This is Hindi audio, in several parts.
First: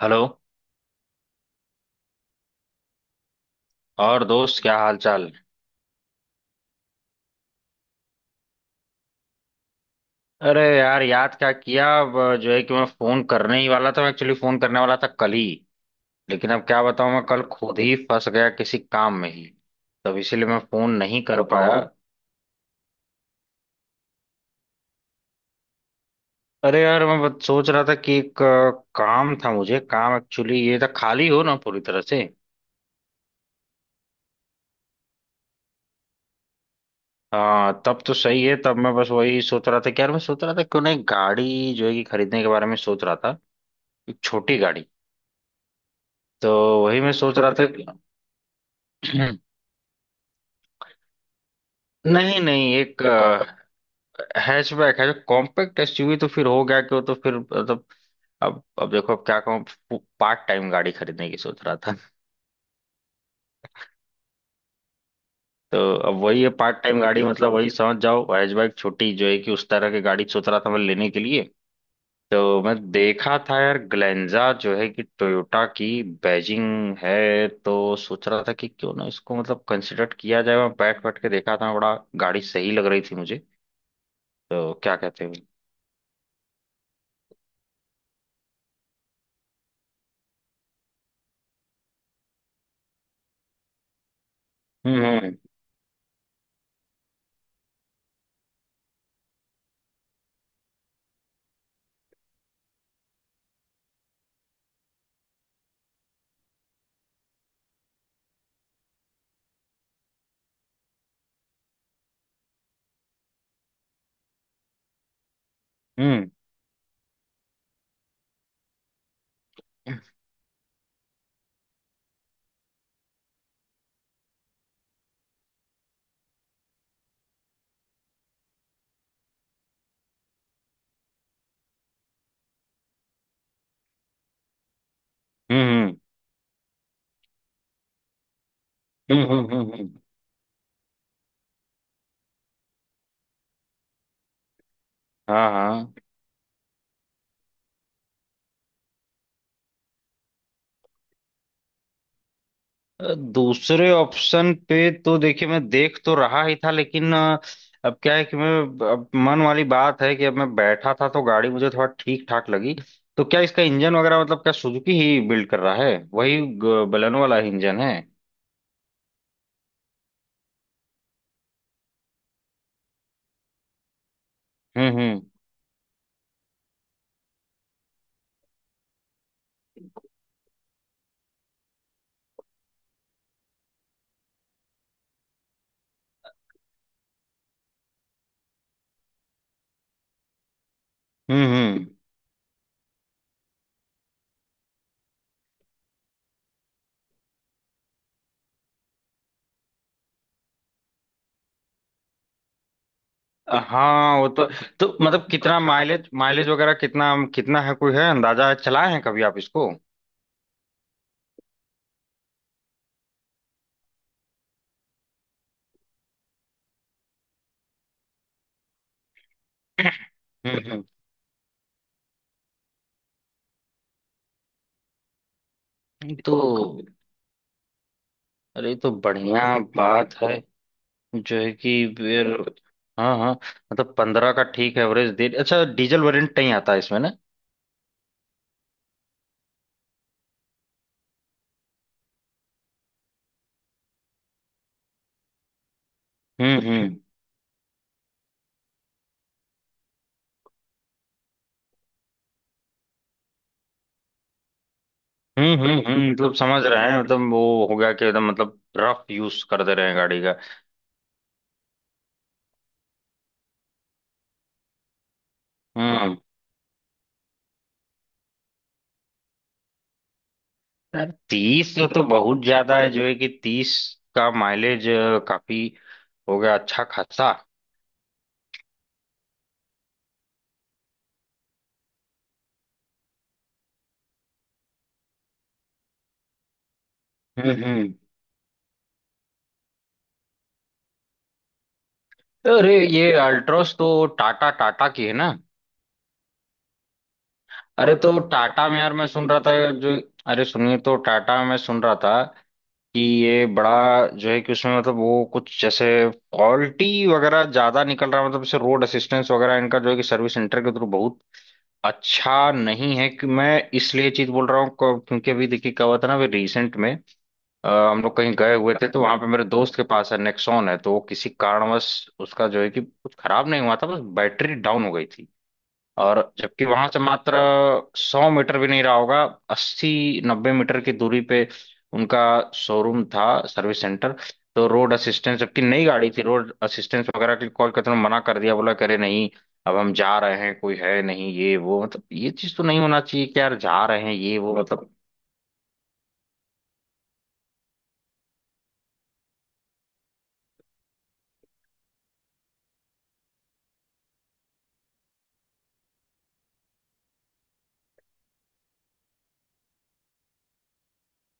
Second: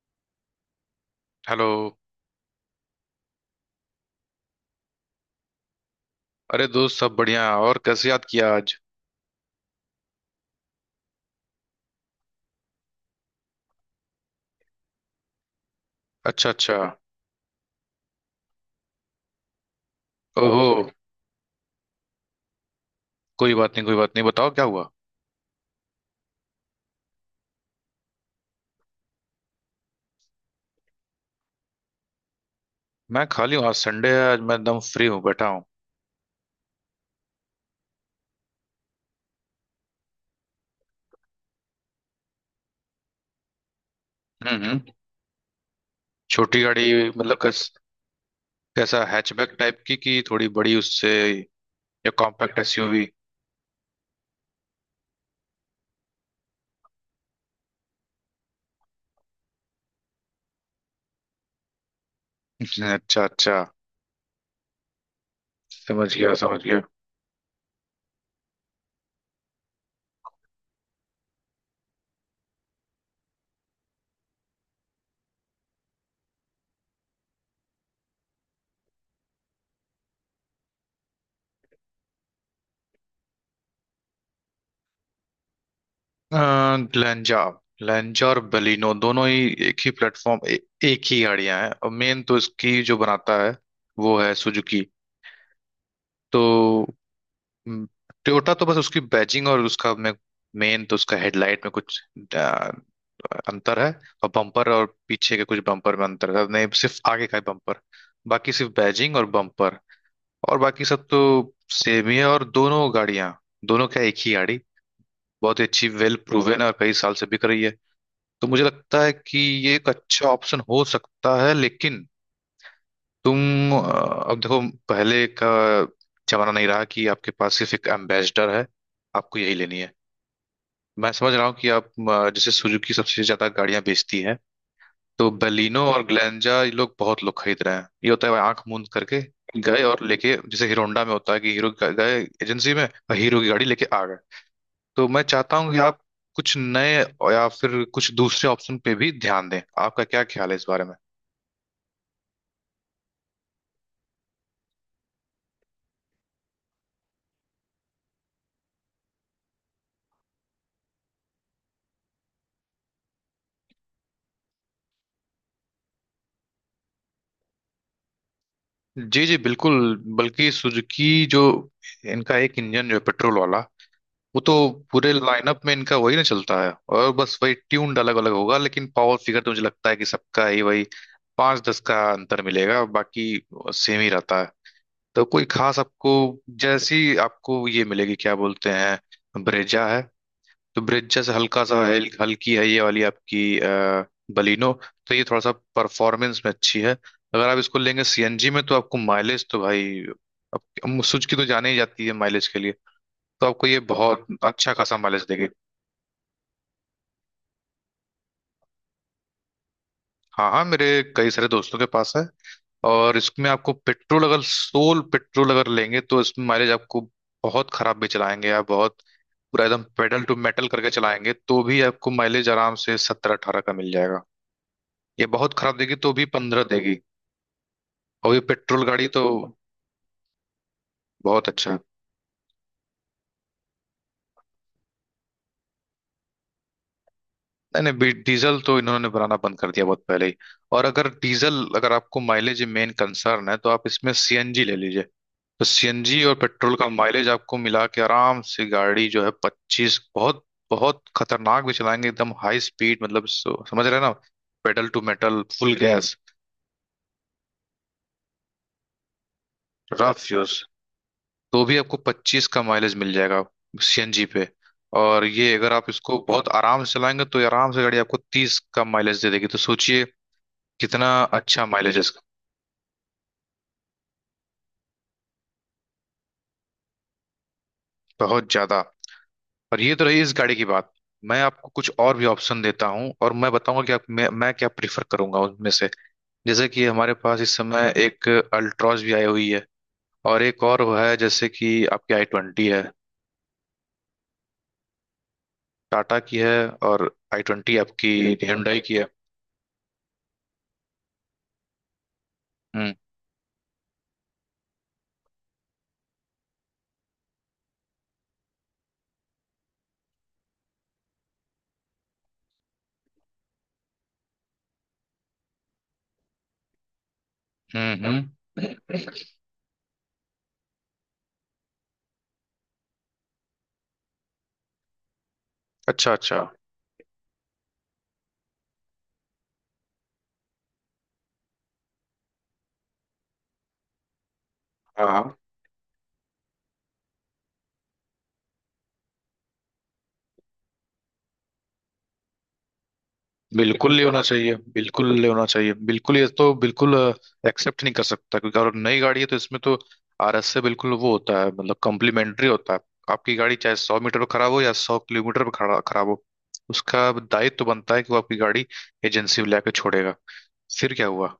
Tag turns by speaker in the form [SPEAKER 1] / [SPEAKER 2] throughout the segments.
[SPEAKER 1] हेलो।
[SPEAKER 2] हेलो।
[SPEAKER 1] और दोस्त, क्या हाल चाल?
[SPEAKER 2] अरे दोस्त, सब बढ़िया। और कैसे याद किया आज?
[SPEAKER 1] अरे यार, याद क्या किया अब? जो है कि मैं फोन करने ही वाला था, मैं एक्चुअली फोन करने वाला था कल ही।
[SPEAKER 2] अच्छा
[SPEAKER 1] लेकिन अब
[SPEAKER 2] अच्छा।
[SPEAKER 1] क्या बताऊं, मैं कल खुद ही फंस गया किसी काम में ही, तब इसीलिए मैं
[SPEAKER 2] ओहो,
[SPEAKER 1] फोन नहीं कर पाया।
[SPEAKER 2] कोई बात नहीं। बताओ क्या हुआ।
[SPEAKER 1] अरे यार, मैं बस सोच रहा था कि एक काम था, मुझे काम एक्चुअली ये था, खाली हो ना पूरी तरह से?
[SPEAKER 2] मैं खाली हूँ, आज संडे है, आज मैं एकदम फ्री हूँ, बैठा हूँ।
[SPEAKER 1] हाँ, तब तो सही है। तब मैं बस वही सोच रहा था कि यार, मैं सोच रहा था क्यों ना एक गाड़ी जो है कि खरीदने के बारे में सोच रहा था, एक छोटी
[SPEAKER 2] हम्म
[SPEAKER 1] गाड़ी।
[SPEAKER 2] हम्म।
[SPEAKER 1] तो
[SPEAKER 2] छोटी
[SPEAKER 1] वही
[SPEAKER 2] गाड़ी
[SPEAKER 1] मैं
[SPEAKER 2] मतलब
[SPEAKER 1] सोच रहा था कि
[SPEAKER 2] कैसा? हैचबैक टाइप की कि थोड़ी बड़ी उससे, या
[SPEAKER 1] नहीं
[SPEAKER 2] कॉम्पैक्ट
[SPEAKER 1] नहीं, एक
[SPEAKER 2] एसयूवी?
[SPEAKER 1] हैचबैक है जो कॉम्पैक्ट एसयूवी तो फिर हो गया क्यों, तो फिर मतलब अब देखो, अब क्या कहूँ, पार्ट टाइम गाड़ी खरीदने की सोच रहा था
[SPEAKER 2] अच्छा अच्छा,
[SPEAKER 1] तो
[SPEAKER 2] समझ
[SPEAKER 1] अब
[SPEAKER 2] गया
[SPEAKER 1] वही है,
[SPEAKER 2] समझ
[SPEAKER 1] पार्ट
[SPEAKER 2] गया
[SPEAKER 1] टाइम गाड़ी मतलब वही समझ जाओ, हैचबैक छोटी जो है कि उस तरह की गाड़ी सोच रहा था मैं लेने के लिए। तो मैं देखा था यार ग्लेंजा, जो है कि टोयोटा की बैजिंग है, तो सोच रहा था कि क्यों ना इसको मतलब कंसिडर किया जाए। मैं बैठ बैठ के देखा था बड़ा, गाड़ी सही लग रही थी मुझे। तो क्या कहते हैं?
[SPEAKER 2] ग्लेंजा। ग्लेंजा और बलिनो दोनों ही एक ही प्लेटफॉर्म एक ही गाड़ियां हैं। और मेन तो इसकी जो बनाता है, वो है सुजुकी।
[SPEAKER 1] हम्म, हम्म,
[SPEAKER 2] तो टोयोटा तो बस उसकी बैजिंग और उसका में, मेन तो उसका हेडलाइट में कुछ आ, अंतर है। और बम्पर, और पीछे के कुछ बम्पर में अंतर है, नहीं सिर्फ आगे का ही बम्पर। बाकी सिर्फ बैजिंग और बम्पर, और बाकी सब तो सेम ही है। और दोनों गाड़ियां, दोनों क्या, एक ही गाड़ी बहुत ही अच्छी, वेल
[SPEAKER 1] हम्म,
[SPEAKER 2] प्रूवन है और कई साल से बिक रही है। तो मुझे लगता है कि ये एक अच्छा ऑप्शन हो सकता है। लेकिन तुम, अब देखो, पहले का जमाना नहीं रहा कि आपके पास सिर्फ एक एम्बेसडर है, आपको यही लेनी है। मैं समझ रहा हूँ कि आप, जैसे सुजुकी सबसे ज्यादा गाड़ियां बेचती है, तो बलिनो
[SPEAKER 1] हम्म,
[SPEAKER 2] और ग्लेंजा ये लोग, बहुत लोग खरीद रहे हैं। ये होता है आंख मूंद करके
[SPEAKER 1] हम्म, हम्म,
[SPEAKER 2] गए
[SPEAKER 1] हम्म।
[SPEAKER 2] और लेके, जैसे हीरो होंडा में होता है कि हीरो गए एजेंसी में और हीरो की गाड़ी लेके आ गए। तो मैं
[SPEAKER 1] हाँ
[SPEAKER 2] चाहता हूँ कि
[SPEAKER 1] हाँ।
[SPEAKER 2] आप कुछ नए या फिर कुछ दूसरे ऑप्शन पे भी ध्यान दें। आपका क्या ख्याल है इस बारे में?
[SPEAKER 1] दूसरे ऑप्शन पे तो देखिए मैं देख तो रहा ही था, लेकिन अब क्या है कि मैं, अब मन वाली बात है कि अब मैं बैठा था तो गाड़ी मुझे थोड़ा ठीक ठाक लगी। तो क्या इसका इंजन वगैरह मतलब, क्या सुजुकी ही बिल्ड कर रहा है? वही बलेनो वाला इंजन है?
[SPEAKER 2] जी जी बिल्कुल। बल्कि सुजुकी जो, इनका एक इंजन जो है, पेट्रोल वाला, वो तो
[SPEAKER 1] हम्म,
[SPEAKER 2] पूरे
[SPEAKER 1] हम्म,
[SPEAKER 2] लाइनअप में इनका वही ना चलता है। और बस वही ट्यून अलग अलग होगा, लेकिन पावर फिगर तो मुझे लगता है कि सबका ही वही, 5 10 का अंतर मिलेगा, बाकी सेम ही रहता है। तो कोई खास आपको, जैसी आपको ये मिलेगी, क्या बोलते हैं, ब्रेजा है, तो ब्रिज जैसे
[SPEAKER 1] हम्म,
[SPEAKER 2] हल्का सा
[SPEAKER 1] हम्म।
[SPEAKER 2] हल्की है ये वाली आपकी बलिनो। तो ये थोड़ा सा परफॉर्मेंस में अच्छी है। अगर आप इसको लेंगे सीएनजी में, तो आपको माइलेज तो भाई, अब सुजुकी तो जाने ही जाती है माइलेज के लिए, तो आपको ये
[SPEAKER 1] हाँ,
[SPEAKER 2] बहुत
[SPEAKER 1] वो तो।
[SPEAKER 2] अच्छा
[SPEAKER 1] तो
[SPEAKER 2] खासा माइलेज
[SPEAKER 1] मतलब
[SPEAKER 2] देगी।
[SPEAKER 1] कितना माइलेज, माइलेज वगैरह कितना कितना है, कोई है अंदाजा, है चलाए हैं कभी आप इसको?
[SPEAKER 2] हाँ हाँ, मेरे कई सारे दोस्तों के पास है। और इसमें आपको पेट्रोल अगर, सोल पेट्रोल अगर लेंगे, तो इसमें माइलेज आपको, बहुत खराब भी चलाएंगे आप, बहुत पूरा एकदम पेडल टू मेटल
[SPEAKER 1] हम्म,
[SPEAKER 2] करके चलाएंगे तो भी आपको माइलेज आराम से 17 18 का मिल जाएगा। ये बहुत खराब देगी तो
[SPEAKER 1] हम्म।
[SPEAKER 2] भी
[SPEAKER 1] तो
[SPEAKER 2] 15 देगी। और ये
[SPEAKER 1] अरे, ये
[SPEAKER 2] पेट्रोल
[SPEAKER 1] तो
[SPEAKER 2] गाड़ी तो
[SPEAKER 1] बढ़िया बात है जो
[SPEAKER 2] बहुत
[SPEAKER 1] है
[SPEAKER 2] अच्छा
[SPEAKER 1] कि।
[SPEAKER 2] है।
[SPEAKER 1] फिर हाँ हाँ, मतलब 15 का ठीक एवरेज दे, अच्छा। डीजल वेरिएंट नहीं आता है इसमें ना?
[SPEAKER 2] नहीं नहीं, डीजल तो इन्होंने बनाना बंद कर दिया बहुत पहले ही। और अगर डीजल, अगर आपको माइलेज मेन कंसर्न है, तो आप इसमें सीएनजी ले लीजिए। तो सीएनजी और
[SPEAKER 1] हम्म,
[SPEAKER 2] पेट्रोल का
[SPEAKER 1] हम्म,
[SPEAKER 2] माइलेज आपको मिला के आराम से गाड़ी जो है 25, बहुत बहुत खतरनाक भी चलाएंगे, एकदम हाई स्पीड मतलब समझ रहे हैं ना, pedal to metal
[SPEAKER 1] hmm,
[SPEAKER 2] full
[SPEAKER 1] hmm,
[SPEAKER 2] gas
[SPEAKER 1] मतलब समझ रहे हैं, मतलब वो हो गया कि एकदम मतलब रफ यूज कर दे रहे हैं गाड़ी
[SPEAKER 2] रफ
[SPEAKER 1] का।
[SPEAKER 2] यूज, तो भी आपको 25 का माइलेज मिल जाएगा सीएनजी पे। और ये अगर आप
[SPEAKER 1] हम्म।
[SPEAKER 2] इसको बहुत आराम से चलाएंगे तो ये आराम से गाड़ी आपको 30 का माइलेज दे देगी। तो सोचिए
[SPEAKER 1] यार
[SPEAKER 2] कितना अच्छा
[SPEAKER 1] 30
[SPEAKER 2] माइलेज है
[SPEAKER 1] तो
[SPEAKER 2] इसका,
[SPEAKER 1] बहुत ज्यादा है, जो है कि 30 का माइलेज, काफी हो गया अच्छा खासा।
[SPEAKER 2] बहुत ज्यादा। और ये तो रही इस गाड़ी की बात। मैं आपको कुछ और भी ऑप्शन देता हूँ, और मैं बताऊंगा कि आप, मैं क्या प्रीफर करूंगा उनमें से। जैसे कि हमारे पास
[SPEAKER 1] हम्म,
[SPEAKER 2] इस समय
[SPEAKER 1] हम्म।
[SPEAKER 2] एक अल्ट्रॉज भी आई हुई है। और एक और है जैसे कि आपकी आई ट्वेंटी
[SPEAKER 1] अरे,
[SPEAKER 2] है।
[SPEAKER 1] ये अल्ट्रोस तो टाटा टाटा की है ना?
[SPEAKER 2] टाटा की है, और आई ट्वेंटी
[SPEAKER 1] अरे
[SPEAKER 2] आपकी
[SPEAKER 1] तो टाटा में
[SPEAKER 2] Hyundai
[SPEAKER 1] यार
[SPEAKER 2] की
[SPEAKER 1] मैं
[SPEAKER 2] है।
[SPEAKER 1] सुन रहा था जो, अरे सुनिए, तो टाटा में मैं सुन रहा था
[SPEAKER 2] हम्म
[SPEAKER 1] कि ये बड़ा, जो है कि उसमें मतलब वो कुछ जैसे फॉल्टी वगैरह ज्यादा निकल रहा है, मतलब जैसे रोड असिस्टेंस वगैरह इनका जो है कि सर्विस सेंटर के थ्रू बहुत अच्छा नहीं है। कि मैं इसलिए चीज बोल रहा हूँ क्योंकि अभी देखिए क्या हुआ था ना, अभी रिसेंट में, हम लोग
[SPEAKER 2] हम्म।
[SPEAKER 1] कहीं गए हुए थे तो वहां पे मेरे दोस्त के पास है, नेक्सॉन है। तो वो किसी कारणवश उसका जो है कि कुछ खराब नहीं हुआ था, बस बैटरी डाउन हो गई थी।
[SPEAKER 2] अच्छा
[SPEAKER 1] और
[SPEAKER 2] अच्छा।
[SPEAKER 1] जबकि वहां से मात्र 100 मीटर भी नहीं रहा होगा, 80-90 मीटर की दूरी पे उनका शोरूम था, सर्विस सेंटर। तो रोड
[SPEAKER 2] हाँ हाँ,
[SPEAKER 1] असिस्टेंस, जबकि नई गाड़ी थी, रोड असिस्टेंस वगैरह के कॉल करते हुए मना कर दिया, बोला करे नहीं, अब हम जा रहे हैं, कोई है नहीं, ये वो मतलब। ये चीज तो नहीं होना चाहिए कि यार जा
[SPEAKER 2] बिल्कुल
[SPEAKER 1] रहे
[SPEAKER 2] नहीं
[SPEAKER 1] हैं,
[SPEAKER 2] होना
[SPEAKER 1] ये
[SPEAKER 2] चाहिए,
[SPEAKER 1] वो मतलब।
[SPEAKER 2] बिल्कुल नहीं होना चाहिए, बिल्कुल, ये तो बिल्कुल एक्सेप्ट नहीं कर सकता। क्योंकि अगर नई गाड़ी है तो इसमें तो आरएस से बिल्कुल वो होता है, मतलब कॉम्प्लीमेंट्री होता है। आपकी गाड़ी चाहे 100 मीटर पर खराब हो या 100 किलोमीटर पर खड़ा खराब हो, उसका दायित्व तो बनता है कि वो आपकी गाड़ी एजेंसी में लाके छोड़ेगा। फिर क्या हुआ?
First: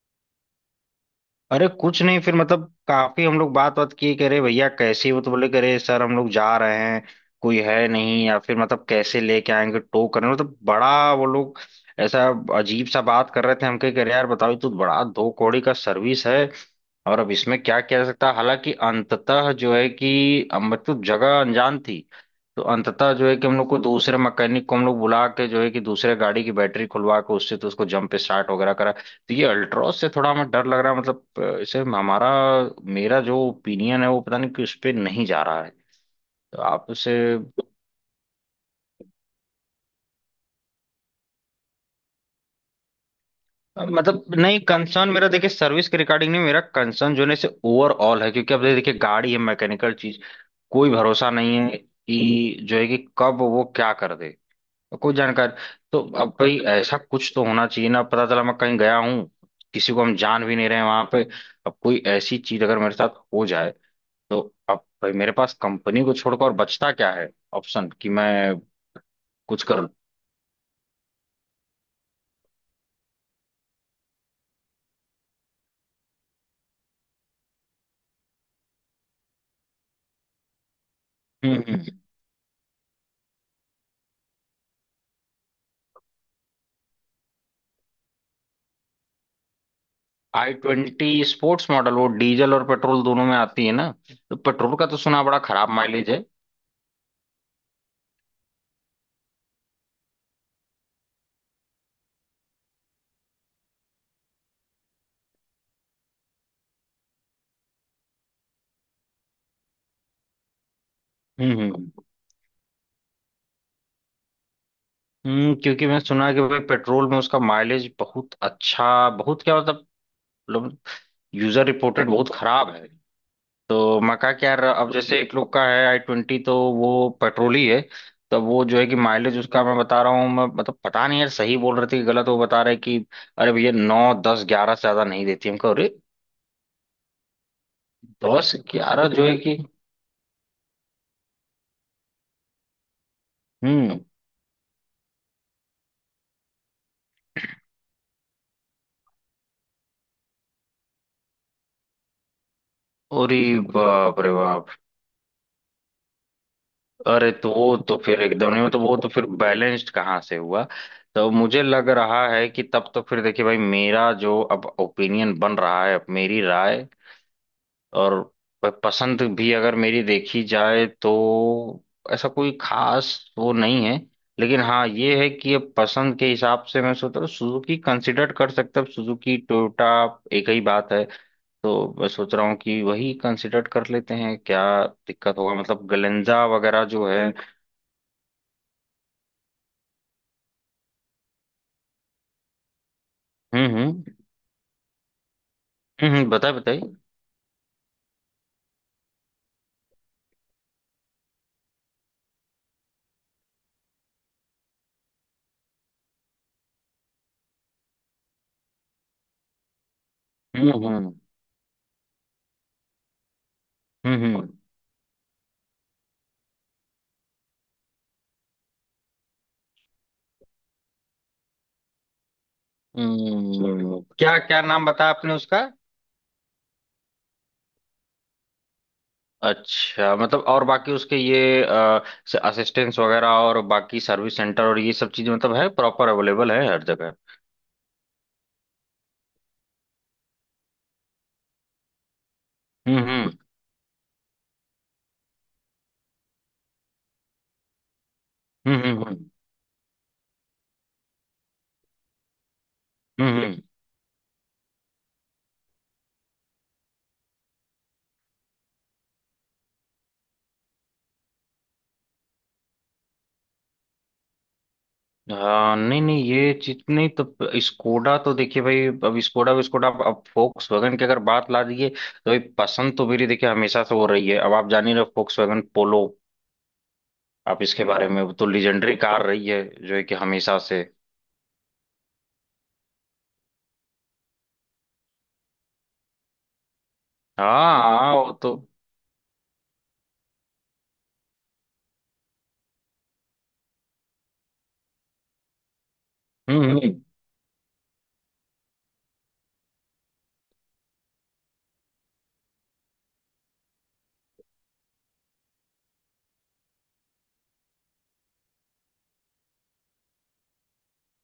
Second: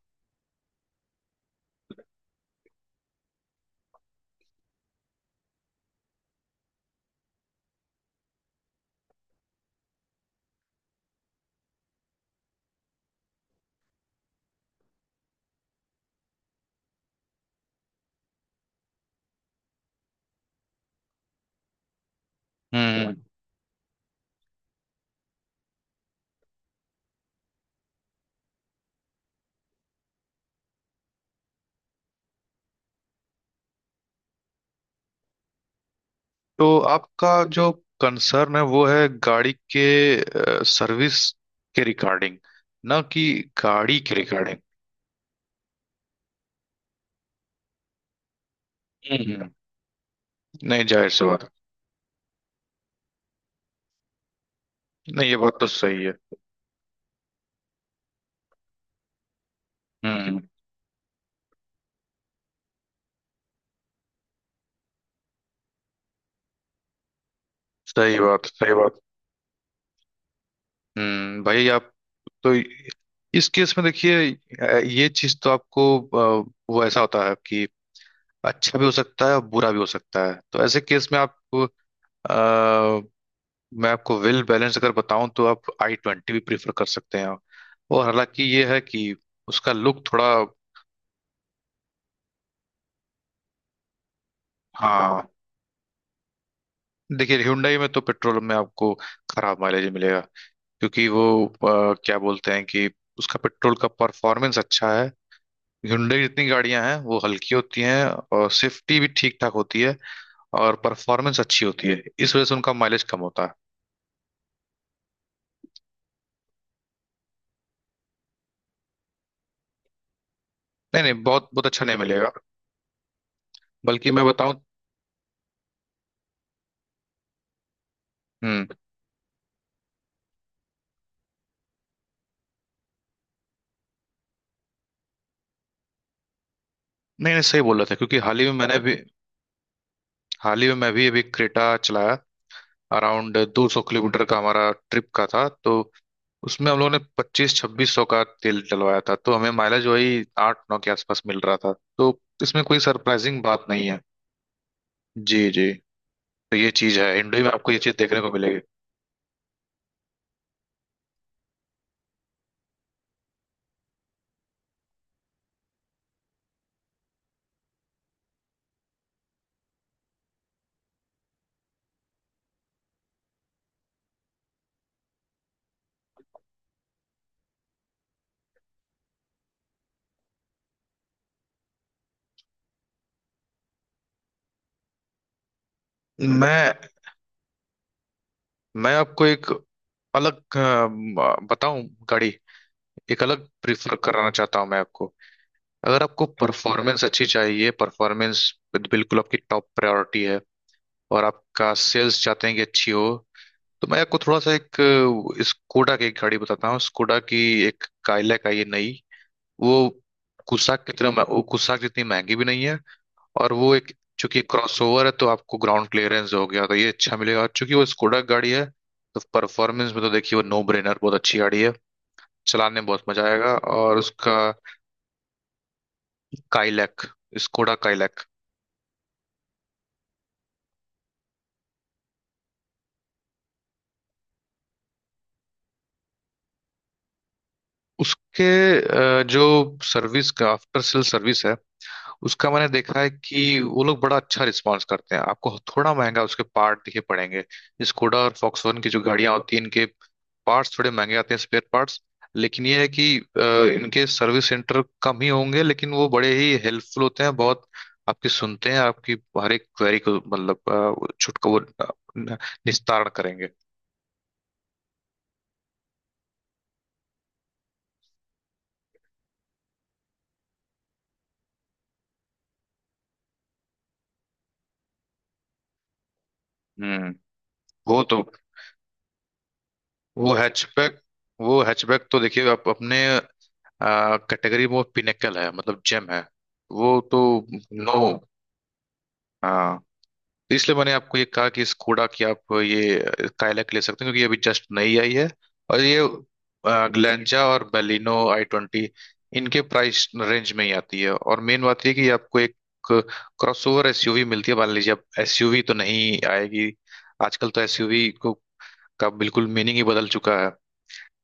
[SPEAKER 1] अरे कुछ नहीं, फिर मतलब काफी हम लोग बात बात किए, कह रहे भैया कैसे हो, तो बोले, कह रहे सर हम लोग जा रहे हैं, कोई है नहीं, या फिर मतलब कैसे लेके आएंगे टो करने, मतलब बड़ा वो लोग ऐसा अजीब सा बात कर रहे थे। हम कह कह रहे यार बताओ, ये तो बड़ा दो कौड़ी का सर्विस है। और अब इसमें क्या किया जा सकता है, हालांकि अंततः जो है कि मतलब जगह अनजान थी, तो अंततः
[SPEAKER 2] हम्म।
[SPEAKER 1] जो है कि हम लोग को दूसरे मैकेनिक को हम लोग बुला के, जो है कि दूसरे गाड़ी की बैटरी खुलवा के उससे, तो उसको जंप स्टार्ट वगैरह करा। तो ये अल्ट्रॉस से थोड़ा हमें डर लग रहा है, मतलब इसे हमारा, मेरा जो ओपिनियन है, वो पता नहीं कि उस पर नहीं जा रहा है। तो
[SPEAKER 2] तो
[SPEAKER 1] आप उसे
[SPEAKER 2] आपका जो कंसर्न है, वो है गाड़ी के सर्विस के रिगार्डिंग, ना कि गाड़ी के
[SPEAKER 1] मतलब,
[SPEAKER 2] रिगार्डिंग।
[SPEAKER 1] नहीं कंसर्न मेरा देखिए सर्विस के रिगार्डिंग नहीं, मेरा कंसर्न जो है ना, इसे ओवरऑल है, क्योंकि अब देखिए गाड़ी है
[SPEAKER 2] हम्म,
[SPEAKER 1] मैकेनिकल चीज,
[SPEAKER 2] नहीं
[SPEAKER 1] कोई
[SPEAKER 2] जाहिर सी
[SPEAKER 1] भरोसा
[SPEAKER 2] बात है।
[SPEAKER 1] नहीं है कि जो है कि कब वो क्या कर दे, कोई
[SPEAKER 2] नहीं ये
[SPEAKER 1] जानकारी।
[SPEAKER 2] बात तो
[SPEAKER 1] तो
[SPEAKER 2] सही है।
[SPEAKER 1] अब भाई ऐसा कुछ तो होना चाहिए ना, पता चला मैं कहीं गया हूँ, किसी को हम
[SPEAKER 2] हम्म।
[SPEAKER 1] जान भी नहीं रहे हैं वहां पे, अब कोई ऐसी चीज अगर मेरे साथ हो जाए, तो अब भाई, मेरे पास कंपनी को छोड़कर और बचता क्या है ऑप्शन कि
[SPEAKER 2] सही बात,
[SPEAKER 1] मैं
[SPEAKER 2] सही बात।
[SPEAKER 1] कुछ करूं?
[SPEAKER 2] हम्म, भाई आप तो, इस केस में देखिए, ये चीज तो आपको, वो ऐसा होता है कि अच्छा भी हो सकता है और बुरा भी हो सकता है। तो ऐसे केस में आप,
[SPEAKER 1] हम्म।
[SPEAKER 2] अ, मैं आपको वेल बैलेंस अगर बताऊं तो आप आई ट्वेंटी भी प्रीफर कर सकते हैं। और हालांकि ये है कि उसका लुक थोड़ा,
[SPEAKER 1] i20 स्पोर्ट्स मॉडल, वो डीजल और पेट्रोल दोनों में आती है ना? तो पेट्रोल का तो सुना
[SPEAKER 2] हाँ।
[SPEAKER 1] बड़ा खराब माइलेज है।
[SPEAKER 2] देखिए Hyundai में तो पेट्रोल में आपको खराब माइलेज मिलेगा। क्योंकि वो, क्या बोलते हैं कि उसका पेट्रोल का परफॉर्मेंस अच्छा है। hyundai की जितनी गाड़ियां हैं वो हल्की होती हैं, और सेफ्टी भी ठीक ठाक होती है, और परफॉर्मेंस
[SPEAKER 1] हम्म,
[SPEAKER 2] अच्छी
[SPEAKER 1] हम्म,
[SPEAKER 2] होती है, इस वजह से उनका माइलेज कम होता है।
[SPEAKER 1] क्योंकि मैं सुना कि भाई पेट्रोल में उसका माइलेज बहुत अच्छा, बहुत क्या मतलब
[SPEAKER 2] नहीं नहीं, बहुत
[SPEAKER 1] यूजर
[SPEAKER 2] बहुत अच्छा नहीं
[SPEAKER 1] रिपोर्टेड बहुत
[SPEAKER 2] मिलेगा।
[SPEAKER 1] खराब है। तो
[SPEAKER 2] बल्कि मैं
[SPEAKER 1] मका क्या
[SPEAKER 2] बताऊं,
[SPEAKER 1] यार, अब जैसे एक लोग का है i20, तो वो पेट्रोल ही है। तब वो
[SPEAKER 2] हम्म,
[SPEAKER 1] जो है कि माइलेज उसका, मैं बता रहा हूँ मैं, मतलब पता नहीं यार सही बोल रहे थे कि गलत। वो बता रहे कि अरे भैया 9-10-11 से ज्यादा नहीं देती हमको, अरे
[SPEAKER 2] नहीं नहीं, सही बोल रहा था। क्योंकि हाल ही में
[SPEAKER 1] दस
[SPEAKER 2] मैंने भी,
[SPEAKER 1] ग्यारह जो है कि।
[SPEAKER 2] हाल ही में मैं भी अभी क्रेटा चलाया, अराउंड 200
[SPEAKER 1] हम्म।
[SPEAKER 2] किलोमीटर का हमारा ट्रिप का था, तो उसमें हम लोगों ने 2500 2600 का तेल डलवाया था, तो हमें माइलेज वही 8 9 के आसपास मिल रहा था। तो इसमें कोई
[SPEAKER 1] अरे
[SPEAKER 2] सरप्राइजिंग बात नहीं है।
[SPEAKER 1] बाप रे बाप।
[SPEAKER 2] जी जी। तो ये चीज है,
[SPEAKER 1] अरे
[SPEAKER 2] हिंडई
[SPEAKER 1] तो
[SPEAKER 2] में आपको
[SPEAKER 1] वो
[SPEAKER 2] ये चीज
[SPEAKER 1] तो
[SPEAKER 2] देखने
[SPEAKER 1] फिर
[SPEAKER 2] को
[SPEAKER 1] एकदम
[SPEAKER 2] मिलेगी।
[SPEAKER 1] नहीं, तो वो तो फिर बैलेंस्ड कहाँ से हुआ? तो मुझे लग रहा है कि तब तो फिर देखिए भाई, मेरा जो अब ओपिनियन बन रहा है, अब मेरी राय और पसंद भी अगर मेरी देखी जाए तो, ऐसा कोई खास वो नहीं है। लेकिन हाँ ये है कि अब पसंद के हिसाब से मैं सोच रहा हूँ सुजुकी कंसिडर कर सकता हूँ, सुजुकी टोयोटा एक ही बात है। तो मैं सोच रहा हूँ कि वही कंसिडर कर लेते हैं, क्या दिक्कत होगा, मतलब गलेंजा
[SPEAKER 2] मैं
[SPEAKER 1] वगैरह जो है।
[SPEAKER 2] मैं आपको एक अलग, बताऊं, गाड़ी एक अलग
[SPEAKER 1] हम्म,
[SPEAKER 2] प्रीफर
[SPEAKER 1] हम्म,
[SPEAKER 2] कराना चाहता हूं मैं आपको। अगर
[SPEAKER 1] हम्म,
[SPEAKER 2] आपको
[SPEAKER 1] बताइए बताइए।
[SPEAKER 2] परफॉर्मेंस अच्छी चाहिए, परफॉर्मेंस बिल्कुल आपकी टॉप प्रायोरिटी है, और आपका सेल्स चाहते हैं कि अच्छी हो, तो मैं आपको थोड़ा सा एक, स्कोडा की एक गाड़ी बताता हूँ। स्कोडा की एक काइलैक आई है नई। वो
[SPEAKER 1] हम्म,
[SPEAKER 2] कुसाक
[SPEAKER 1] हम्म,
[SPEAKER 2] कितना,
[SPEAKER 1] हम्म,
[SPEAKER 2] वो कुसाक जितनी महंगी भी नहीं है। और वो एक,
[SPEAKER 1] हम्म,
[SPEAKER 2] चूंकि क्रॉसओवर है, तो आपको ग्राउंड क्लियरेंस हो गया तो ये अच्छा मिलेगा। और चूंकि वो स्कोडा गाड़ी है, तो परफॉर्मेंस में तो देखिए वो नो ब्रेनर, बहुत अच्छी गाड़ी है। चलाने में बहुत मजा आएगा। और उसका
[SPEAKER 1] क्या क्या नाम बताया आपने उसका?
[SPEAKER 2] Kylaq, Skoda Kylaq.
[SPEAKER 1] अच्छा, मतलब और बाकी उसके ये असिस्टेंस वगैरह और बाकी सर्विस सेंटर और ये सब चीजें मतलब है प्रॉपर अवेलेबल है हर जगह?
[SPEAKER 2] उसके, जो सर्विस का आफ्टर सेल सर्विस है, उसका मैंने
[SPEAKER 1] हम्म,
[SPEAKER 2] देखा है
[SPEAKER 1] हम्म,
[SPEAKER 2] कि वो लोग बड़ा अच्छा रिस्पॉन्स करते हैं। आपको थोड़ा महंगा उसके पार्ट दिखे पड़ेंगे। स्कोडा और फॉक्सवैगन
[SPEAKER 1] हम्म,
[SPEAKER 2] की जो
[SPEAKER 1] हम्म,
[SPEAKER 2] गाड़ियां होती हैं, इनके पार्ट्स थोड़े महंगे आते हैं, स्पेयर पार्ट्स। लेकिन ये है कि,
[SPEAKER 1] हम्म,
[SPEAKER 2] अ,
[SPEAKER 1] हम्म।
[SPEAKER 2] इनके सर्विस सेंटर कम ही होंगे, लेकिन वो बड़े ही हेल्पफुल होते हैं। बहुत आपकी सुनते हैं, आपकी हर एक क्वेरी को, मतलब, छुटका वो, निस्तारण करेंगे।
[SPEAKER 1] हाँ, नहीं नहीं, ये चीज नहीं। तो स्कोडा तो देखिए भाई, अब स्कोडा विस्कोडा, अब वैगन की अगर बात ला दीजिए तो भाई, पसंद तो मेरी देखिए हमेशा से हो रही है, अब आप जान ही रहे, फोक्स वैगन पोलो
[SPEAKER 2] हम्म।
[SPEAKER 1] आप इसके
[SPEAKER 2] वो
[SPEAKER 1] बारे में,
[SPEAKER 2] तो,
[SPEAKER 1] वो तो लीजेंडरी कार रही है जो है कि
[SPEAKER 2] वो
[SPEAKER 1] हमेशा से।
[SPEAKER 2] हैचबैक वो हैचबैक तो देखिए, आप अपने कैटेगरी में पिनेकल है, मतलब जेम है। वो तो
[SPEAKER 1] हाँ
[SPEAKER 2] नो।
[SPEAKER 1] हाँ, वो तो।
[SPEAKER 2] तो इसलिए मैंने आपको ये कहा कि इस कूड़ा की आप ये काइलैक ले सकते हैं। क्योंकि ये अभी जस्ट नई आई है। और ये
[SPEAKER 1] हम्म, हम्म,
[SPEAKER 2] ग्लेंजा और बेलिनो, आई ट्वेंटी, इनके प्राइस रेंज में ही आती है। और मेन बात ये है कि ये आपको एक क्रॉसओवर एसयूवी मिलती है। मान लीजिए, अब एसयूवी तो नहीं आएगी, आजकल तो एसयूवी को का बिल्कुल मीनिंग ही बदल चुका है।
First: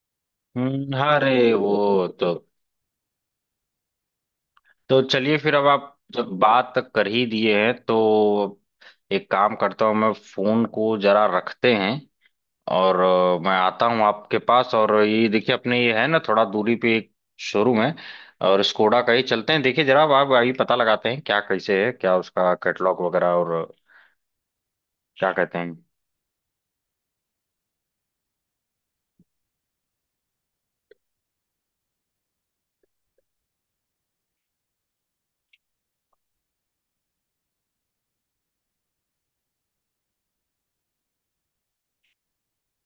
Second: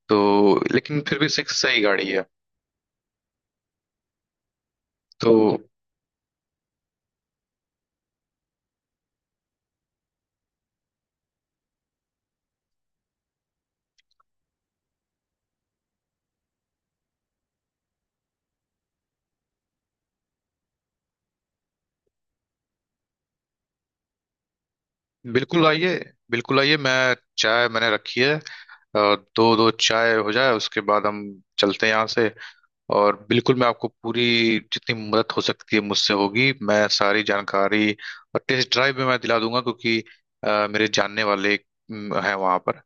[SPEAKER 2] तो लेकिन फिर भी
[SPEAKER 1] अरे
[SPEAKER 2] सिक्स सही
[SPEAKER 1] वो
[SPEAKER 2] गाड़ी है।
[SPEAKER 1] तो। तो
[SPEAKER 2] तो
[SPEAKER 1] चलिए फिर, अब आप जब बात कर ही दिए हैं तो, एक काम करता हूँ, मैं फोन को जरा रखते हैं, और मैं आता हूँ आपके पास। और ये देखिए, अपने ये है ना थोड़ा दूरी पे एक शोरूम है, और स्कोडा का ही चलते हैं। देखिए जरा, अब आप आइए, पता लगाते हैं क्या कैसे है, क्या उसका कैटलॉग वगैरह और, क्या कहते
[SPEAKER 2] बिल्कुल
[SPEAKER 1] हैं?
[SPEAKER 2] आइए, बिल्कुल आइए। मैं चाय मैंने रखी है, और दो दो चाय हो जाए, उसके बाद हम चलते हैं यहाँ से। और बिल्कुल मैं आपको पूरी जितनी मदद हो सकती है मुझसे, होगी। मैं सारी जानकारी और टेस्ट ड्राइव भी मैं दिला दूंगा। क्योंकि मेरे जानने वाले हैं वहाँ पर।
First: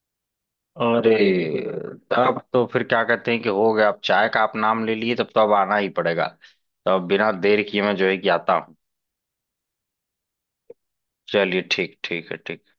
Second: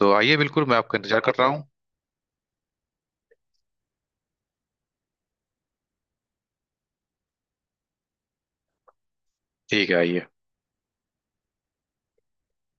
[SPEAKER 2] तो आइए, बिल्कुल मैं आपका
[SPEAKER 1] अरे,
[SPEAKER 2] इंतजार कर रहा हूँ।
[SPEAKER 1] तब तो फिर क्या कहते हैं कि हो गया, अब चाय का आप नाम ले लिए तब तो अब आना ही पड़ेगा। तो अब बिना देर किए मैं जो है कि आता हूँ।
[SPEAKER 2] ठीक है, आइए।
[SPEAKER 1] चलिए, ठीक, ठीक है, ठीक।